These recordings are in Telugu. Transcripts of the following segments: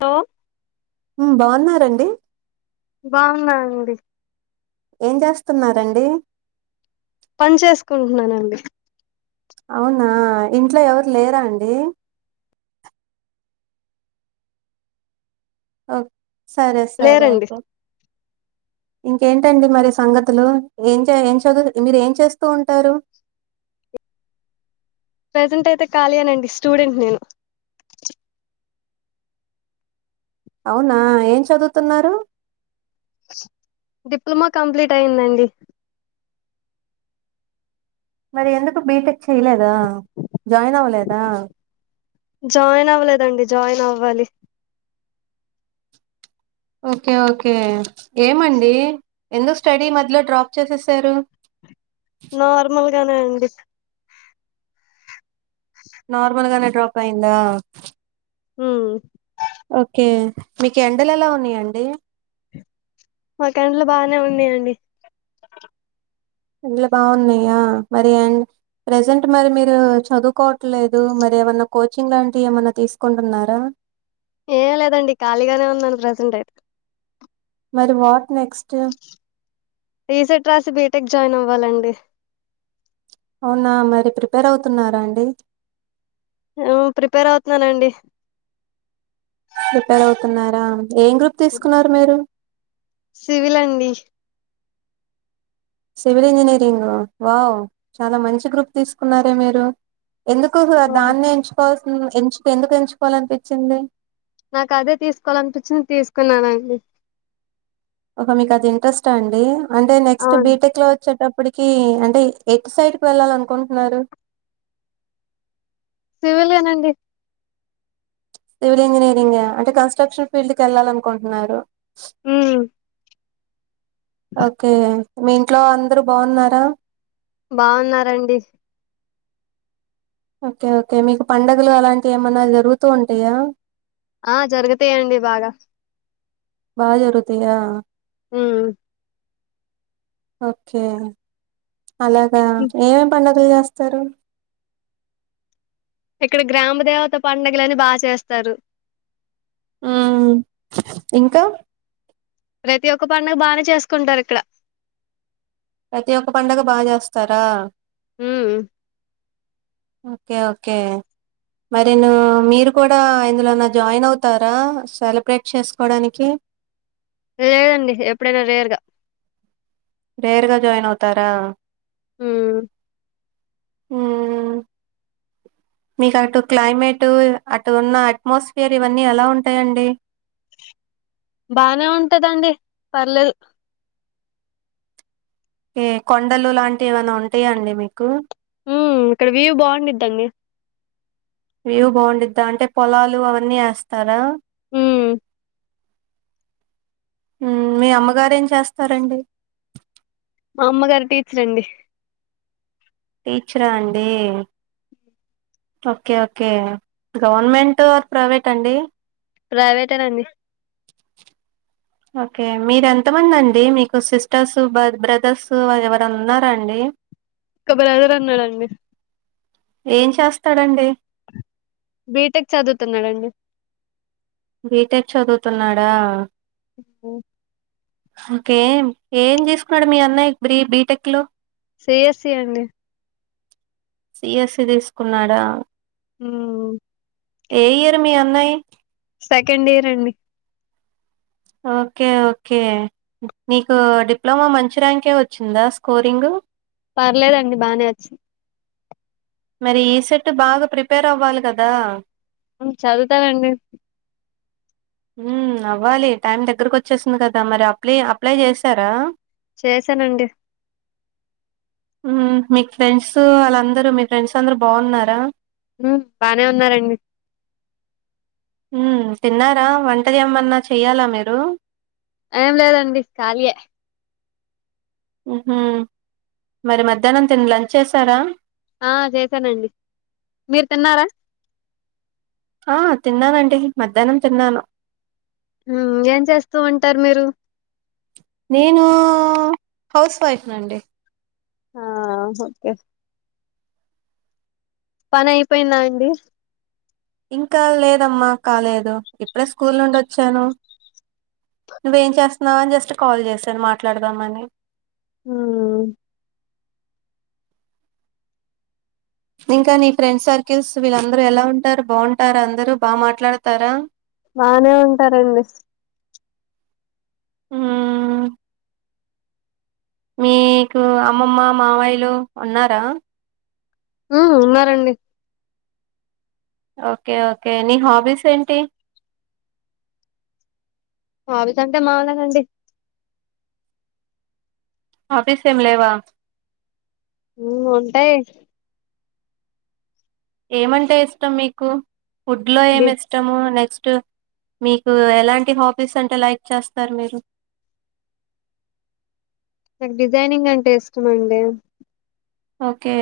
తో మ్మ్ బాగున్నారండి బాగున్నా అండి ఏం చేస్తున్నారండి పని చేసుకుంటున్నానండి అవునా ఇంట్లో ఎవరు లేరా అండి ఓ సరే సరే లేరండి అయితే ఇంకేంటండి మరి సంగతులు ఏం చే ఏం చదువు మీరు ఏం చేస్తూ ఉంటారు ప్రజెంట్ అయితే ఖాళీయే అండి స్టూడెంట్ నేను అవునా ఏం చదువుతున్నారు డిప్లొమా కంప్లీట్ అయిందండి మరి ఎందుకు బీటెక్ చేయలేదా జాయిన్ అవ్వలేదా జాయిన్ అవ్వలేదండి జాయిన్ అవ్వాలి ఓకే ఓకే ఏమండి ఎందుకు స్టడీ మధ్యలో డ్రాప్ చేసేసారు నార్మల్ గానే అండి నార్మల్ గానే డ్రాప్ అయిందా హ్మ్ ఓకే, మీకు ఎండలెలా ఉన్నాయండి? మాకు ఎండలు బానే ఉన్నాయండి. ఎండలు బాగున్నయా? మరి ఎండ్ ప్రజెంట్ మరి మీరు, చదువుకోవట్లేదు. మరి ఏమన్నా కోచింగ్ లాంటివి ఏమన్నా తీసుకుంటున్నారా? ఏం లేదండి, ఖాళీగానే ఉన్నాను ప్రజెంట్ అయితే. మరి వాట్ నెక్స్ట్? ఈ సెట్ రాసి, బీటెక్ జాయిన్ అవ్వాలండి. అవునా, మరి ప్రిపేర్ అవుతున్నారా అండి? ఉమ్, ప్రిపేర్ అవుతున్నానండి. ప్రిపేర్ అవుతున్నారా? ఏం గ్రూప్ తీసుకున్నారు మీరు? సివిల్ అండి. Civil engineering wow! చాల మంచి గ్రూప్ తీసుకున్నారే మీరు? ఎందుకు? దాన్నే ఎంచుకోవాల్స్ ఎంచుకు, ఎందుకు ఎంచుకోవాలనిపిచ్చింది? నాకదే తీసుకోవాలినిపిచ్చింది, తీసుకున్నానండి. ఒకె, మీకు అది ఇంట్రెస్ట్ ఆ అండి? అంటే, నెక్స్ట్ అవును బీటెక్ లో వచ్చేటప్ ఇప్పటికి అంటే, ఎట్ సైడ్ వెళ్ళాలి అనుకుంటున్నారు? సివిలే నండి. సివిల్ ఇంజనీరింగ్ ఆ? అంటే కన్స్ట్రక్షన్ ఫీల్డ్కెళ్ళాలి అనుకుంటున్నారు. ఉమ్ ఓకే. మీ ఇంట్లో, అందరు బాగున్నారా? బాగున్నారండి. ఓకే ఓకే, మీకు పండగలు అలాంటివి ఏమన్నా జరుగుతూ ఉంటయా? ఆ జరుగుతయండి బాగా. బాగ జరుగుతయా? ఉమ్ ఓకే. అలాగా? హ్మ్. ఏమేం పడుగ టె చేస్తరు? ఇక్కడ, గ్రామ దేవత పడుగలని బాగ చేస్తారు. ఆ, ఆ. ఇంకా ప్రతి ఒక్క పడుగ బానే చేసుకుంటారిక్కడ ప్రతి ఒక్క పండగ బాగ చేస్తారా? ఉమ్ ఓకే ఓకే మరి నూ మీరు కూడా ఇందులోన జాయిన్ అవుతారా? సెలబ్రేట్ చేసుకోవడానికి. లేదండి, ఎప్పుడైనా రేర్ గా రేర్గా జాయిన్ అవుతారా? హుమ్ ఉమ్, మీకు అటు క్లైమేటు అటు ఉన్న అట్మాస్ఫియర్ ఇవన్నీ ఎలా ఉంటాయంండి? బానే ఉంటదండి, పర్లేదు. ఏ కొండలు లాంటివి ఏమైనా, ఉంటయా అండి మీకు? ఉమ్, ఇక్కడ వ్యూ బాగుందిద్దండి. వ్యూ బాగుండిద్దా అంటే పొలాలు అవన్నీ ఏస్తారా ఉమ్ ఉం మీ అమ్మగారు ఏం చేస్తారండి మా అమ్మగారు టీచర్ అండి టీచరా అండి okay okay government or private అండి ప్రైవేటె అండి ఓకే మీరు ఎంతమంది అండి మీకు సిస్టర్స్ బ్ర బ్రదర్స్ ఎవరన్నా ఉన్నారా అండి ఒక బ్రదర్ ఉన్నాడండి తడండి బీటెక్ చదువుతున్నాడండి బీటెక్ చదువుతున్నాడా ఉమ్ ఇంకేం ఏం తీసుకున్నాడు మీ అన్నయ బ్రీ బీటెక్ లో సి ఎస్సీ అండి సిఎస్సి తీసుకున్నాడా ఉమ్ ఏయ్రు మీ అన్నయి సెకండ్ ఇయర్ అండి ఓకే ఓకే నీకు డిప్లొమా మంచి ర్యాంకే వచ్చిందా స్కోరింగ్ పర్లేదండి బానే వచ్చింది మరి ఈసెట్ బాగా ప్రిపేర్ అవ్వాలి కదా ఉమ్ చదువుతాడాన్డీ ఉమ్ అవ్వాలి టైం దగ్గరకు వచ్చేసింది కదా మరి అప్లై అప్లై చేశారా చేసానండి ఉమ్ మీకు ఫ్రెండ్స్ వాళ్ళందరు మీ ఫ్రెండ్స్ అందరూ బాగున్నారా ఉమ్ బానే ఉన్నారండి ఉమ్ తిన్నారా వంట ఏమన్నా చెయ్యాలా మీరు ఏం లేదండి కాళీయే ఉహు మరి మధ్యాహ్నం తిని లంచ్ చేసారా ఆ చేసానండి మీరు తిన్నారా ఆ తిన్నానండి మధ్యాహ్నం తిన్నాను ఉమ్ ఏం చేస్తూ ఉంటారు మీరు నేను హౌస్ వైఫ్ నండి ఆ ఓకే పని అయిపోయిందా అండి ఇంకా లేదమ్మా కాలేదు ఇప్పుడే స్కూల్ నుండి వచ్చాను నువ్వేం చేస్తున్నావ్ అని జస్ట్ కాల్ చేశాను మాట్లాడదామని ఉమ్ ఇంకా నీ ఫ్రెండ్ సర్కిల్స్ వీళ్ళందరూ ఎలా ఉంటారు బాగుంటార అందరూ బా మాట్లాడతారా బానే ఉంటారండి ఉమ్ మీకు అమ్మమ్మ మావాయిలు ఉన్నారా ఉ ఉన్నారండి ఒకే ఒకే నీ హాబీస్ ఏంటి హాబీస్ అంటే మామూలేనండి హాబీస్ ఏం లేవా ఉ ఉంటాయ్ ఏమంటే ఇష్టం మీకు ఫుడ్ లో డి ఏమి ఇష్టము నెక్స్ట్ టు మీకు ఎలాంటి హాబీస్ అంటే లైక్ నాకు డిజైనింగ్ అంటే ఇష్టమండి ఓకే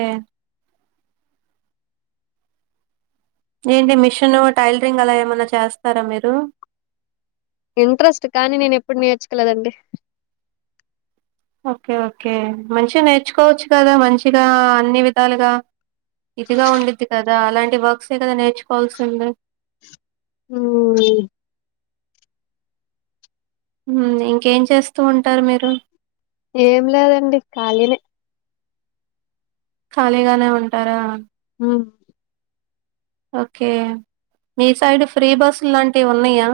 ఏంటి మిషన్ టైలరింగ్ అలా ఏమైనా చేస్తారా మీరు ఇంట్రెస్ట్ కానీ నేను ఎప్పుడు నేర్చుకోలేదండి ఓకే ఓకే మంచిగా నేర్చుకోవచ్చు కదా మంచిగా అన్ని విధాలుగా ఇదిగా ఉండిద్ది కదా అలాంటి వర్క్స్ ఏ కదా నేర్చుకోవాల్సింది హూ మ్మ్ ఇంకేం చేస్తూ ఉంటారు మీరు ఏం లేదండి ఖాళీనే ఖాళీగానే ఉంటారా ఉమ్మ్ ఓకే మీ సైడ్ ఫ్రీ బస్సు ల్లాంటివి ఉన్నాయా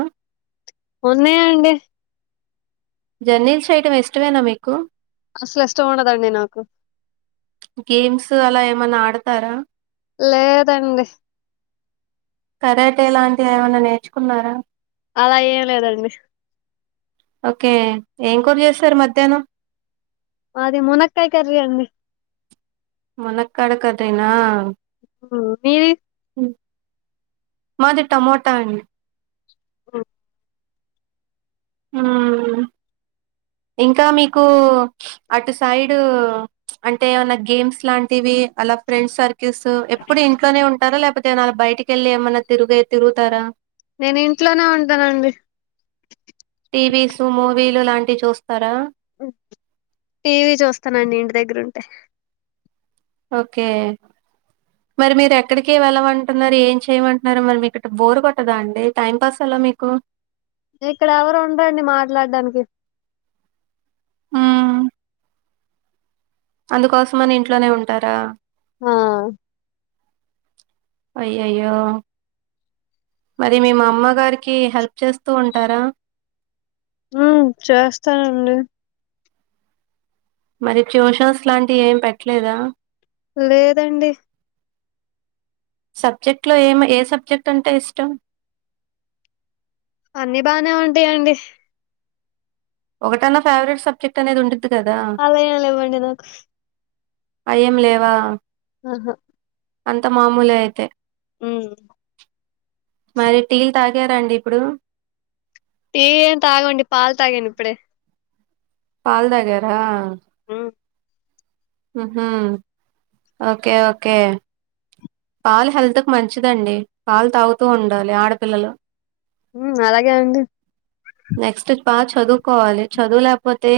ఉన్నాయ్ అండి జర్నీల్స్ చెయ్యటం ఇష్టమేనా మీకు అస్సలు ఇష్టం ఉండదండి నాకు గేమ్స్ అలా ఏమన్నా ఆడతారా లేదండి కరాటే లాంటివి ఏమన్నా నేర్చుకున్నారా అలా ఏం లేదండి ఓకే ఏం కూర చేశారు మధ్యాహ్నం మాది మునక్కాయ కర్రీ అండి మునక్కాడ కర్రీ నా మీది మాది టమోటా అండ్ ఊ ఉమ్మ్ ఇంకా మీకు అటు సైడ్ అంటే ఏమన్నా గేమ్స్ లాంటివి అలా ఫ్రెండ్స్ సర్ కిస్సు ఎప్పుడు ఇంట్లోనే ఉంటారా లేప్ పోతే నాలా బయటికెళ్లి ఏమన్నా తిరుగే తిరుగుతారా నేను ఇంట్లోనే ఉంటానండి టీ వీ స్ మూవీ లు లాంటివి చూస్తారా టీ వీ చూస్తానండి ఇంటి దగ్గరుంటే ఓకే మరి మీరెక్కడకీ వెళ్ళమంటున్నారు ఏం చెయ్యమంటున్నారు మరి మీకిట్ట బోర్ కొట్టదా అండి టైం పాస్ ఎలా మీకు ఇక్కడ ఎవరు ఉండరండి మాట్లాడ్డానికి అందుకోసం అని ఇంట్లోనే ఉంటారా ఆ అయ్యయ్యో మరి మీ మమ్మగారికి హెల్ప్ చేస్తూ ఉంటారా ఉమ్మ్ చేస్తానండి మరి ట్యూషన్స్ లాంటివి ఏం పెట్టలేదా లేదండి సబ్జెక్ట్ లో ఏం ఏ సబ్జెక్ట్ అంటే ఇష్టం అన్ని బానే ఉంటాయండి ఒకటన్నా ఫేవరెట్ సబ్జెక్ట్ అనేది ఉండుద్ అలా ఏం లెవ్వండి నాకు అయ్యేం లేవా ఆహా అంతా మామూలే ఐతే ఉమ్ మరి టీ లు తాగారా అండి ఇప్పుడు టీ ఏం తాగమండి పాలు తాగాను ఇప్పుడే పాల్ తాగారా ఉ ఉహు ఓకే ఓకే పాలు హెల్త్ కి మంచిదండి పాలు తాగుతూ ఉండాలి ఆడపిల్లలు ఉ అలాగే అండి నెక్స్ట్ బాగా చదువుకోవాలి చదువు లేపోతే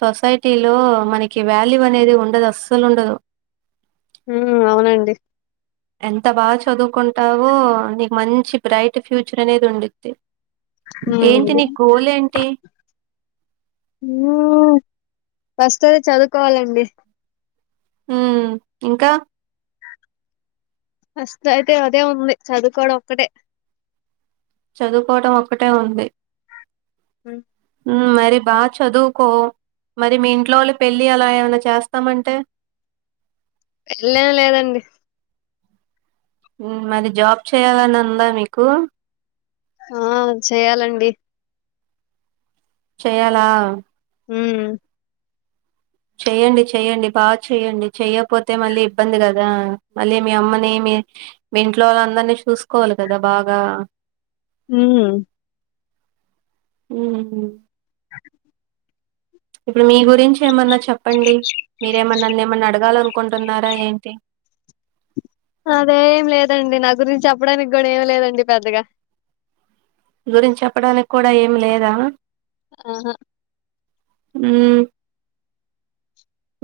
సొసైటీలో మనకి వాల్యూ అనేది ఉండదు అస్సలు ఉండదు ఉ అవునండి ఎంత బాగా చదువుకుంటావో నీకు మంచి బ్రైట్ ఫ్యూచర్ అనేది ఉండిద్ది ఏంటి హామ్ నీ గోల్ ఏంటి గోల్ వస్తది చదువుకోవాలండి మ్ ఇంకా ఫస్ట్ అయితే అదే ఉంది చదువుకోవడం ఒక్కటే చదువుకోవడం ఒక్కటే ఉంది హాయి మరి బాగా చదువుకో మరి మీ ఇంట్లో వాళ్ళు పెళ్ళి అలా ఏమనా చేస్తామంటే పెళ్లేమీ లేదండి ఉ మరి జాబ్ చేయాలని ఉందా మీకు ఆ చేయాలండి చేయాలా ఉ చెయ్యండి చెయ్యండి బాగా చెయ్యండి చెయ్యపోతే మళ్ళీ ఇబ్బంది కదా మళ్ళీ మీ అమ్మని మీ మీ ఇంట్లో వాళ్ళ అందరినీ చూసుకోవాలి కదా బాగా నియ్యను ఉహు ఇప్పుడు మీ గురించి ఏమన్నా చెప్పండి మీరేమన్నా నన్నేమన్న అడగాలనుకుంటున్నారా ఏంటి అదేం లేదండి నా గురించి చెప్పడానికి కూడా ఏమి లేదండి పెద్దగా మీ గురించి చెప్పడానికి కూడా ఏమి లేదా ఆహా ఉ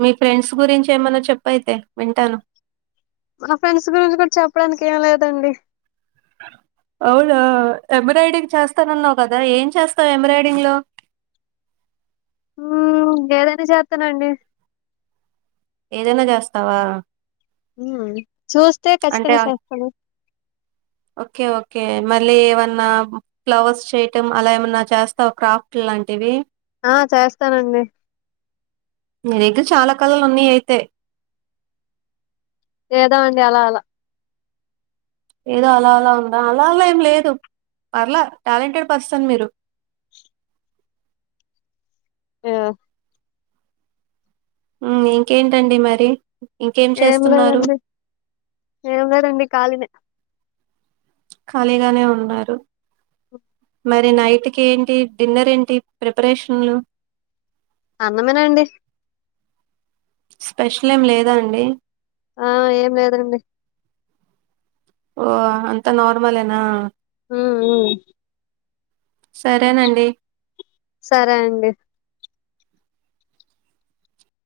మీ ఫ్రెండ్స్ గురించి ఏమన్న చెప్పైతే వింటాను మా ఫ్రెండ్స్ గురించి కూడా చెప్పడానికి ఏం లేదండి అవునా ఎంబ్రాయిడింగ్ చేస్తానన్నావు కదా ఏం చేస్తావు ఎంబ్రాయిడింగ్ లో ఉ ఏదైనా చేత్తనండి ఏదైనా జేస్తావా ఉ చూస్తే ఖచ్చితంగా ఆ- చేస్తను ఓకే ఓకే మళ్ళీ ఏమన్నా ఫ్లవర్స్ చేయటం అలా ఏమన్నా చేస్తావు క్రాఫ్ట్ లాంటివి ఆ చేస్తానండి మీకు చాలా కలలు ఉన్నాయి అయితే ఏదో అండి అలా అలా ఏదో అలా అలా ఉందా అలా అలా ఏం లేదు పర్లే టాలెంటెడ్ పర్సన్ మీరు య ఉ ఇంకేంటండి మరి ఇంకేం ఏం చేస్తున్నారు లేదండి ఏం లేదండి కాలినే ఖాళీగానే ఉన్నారు మరి నైట్కి ఏంటి డిన్నర్ ఏంటి ప్రిపరేషన్లు అన్నమే నండి స్పెషల్ ఏం లేదా అండి. ఆ ఏం లేదండి. ఓ అంత నార్మలేనా ఆ ఆ సరేనండి. సరే అండి.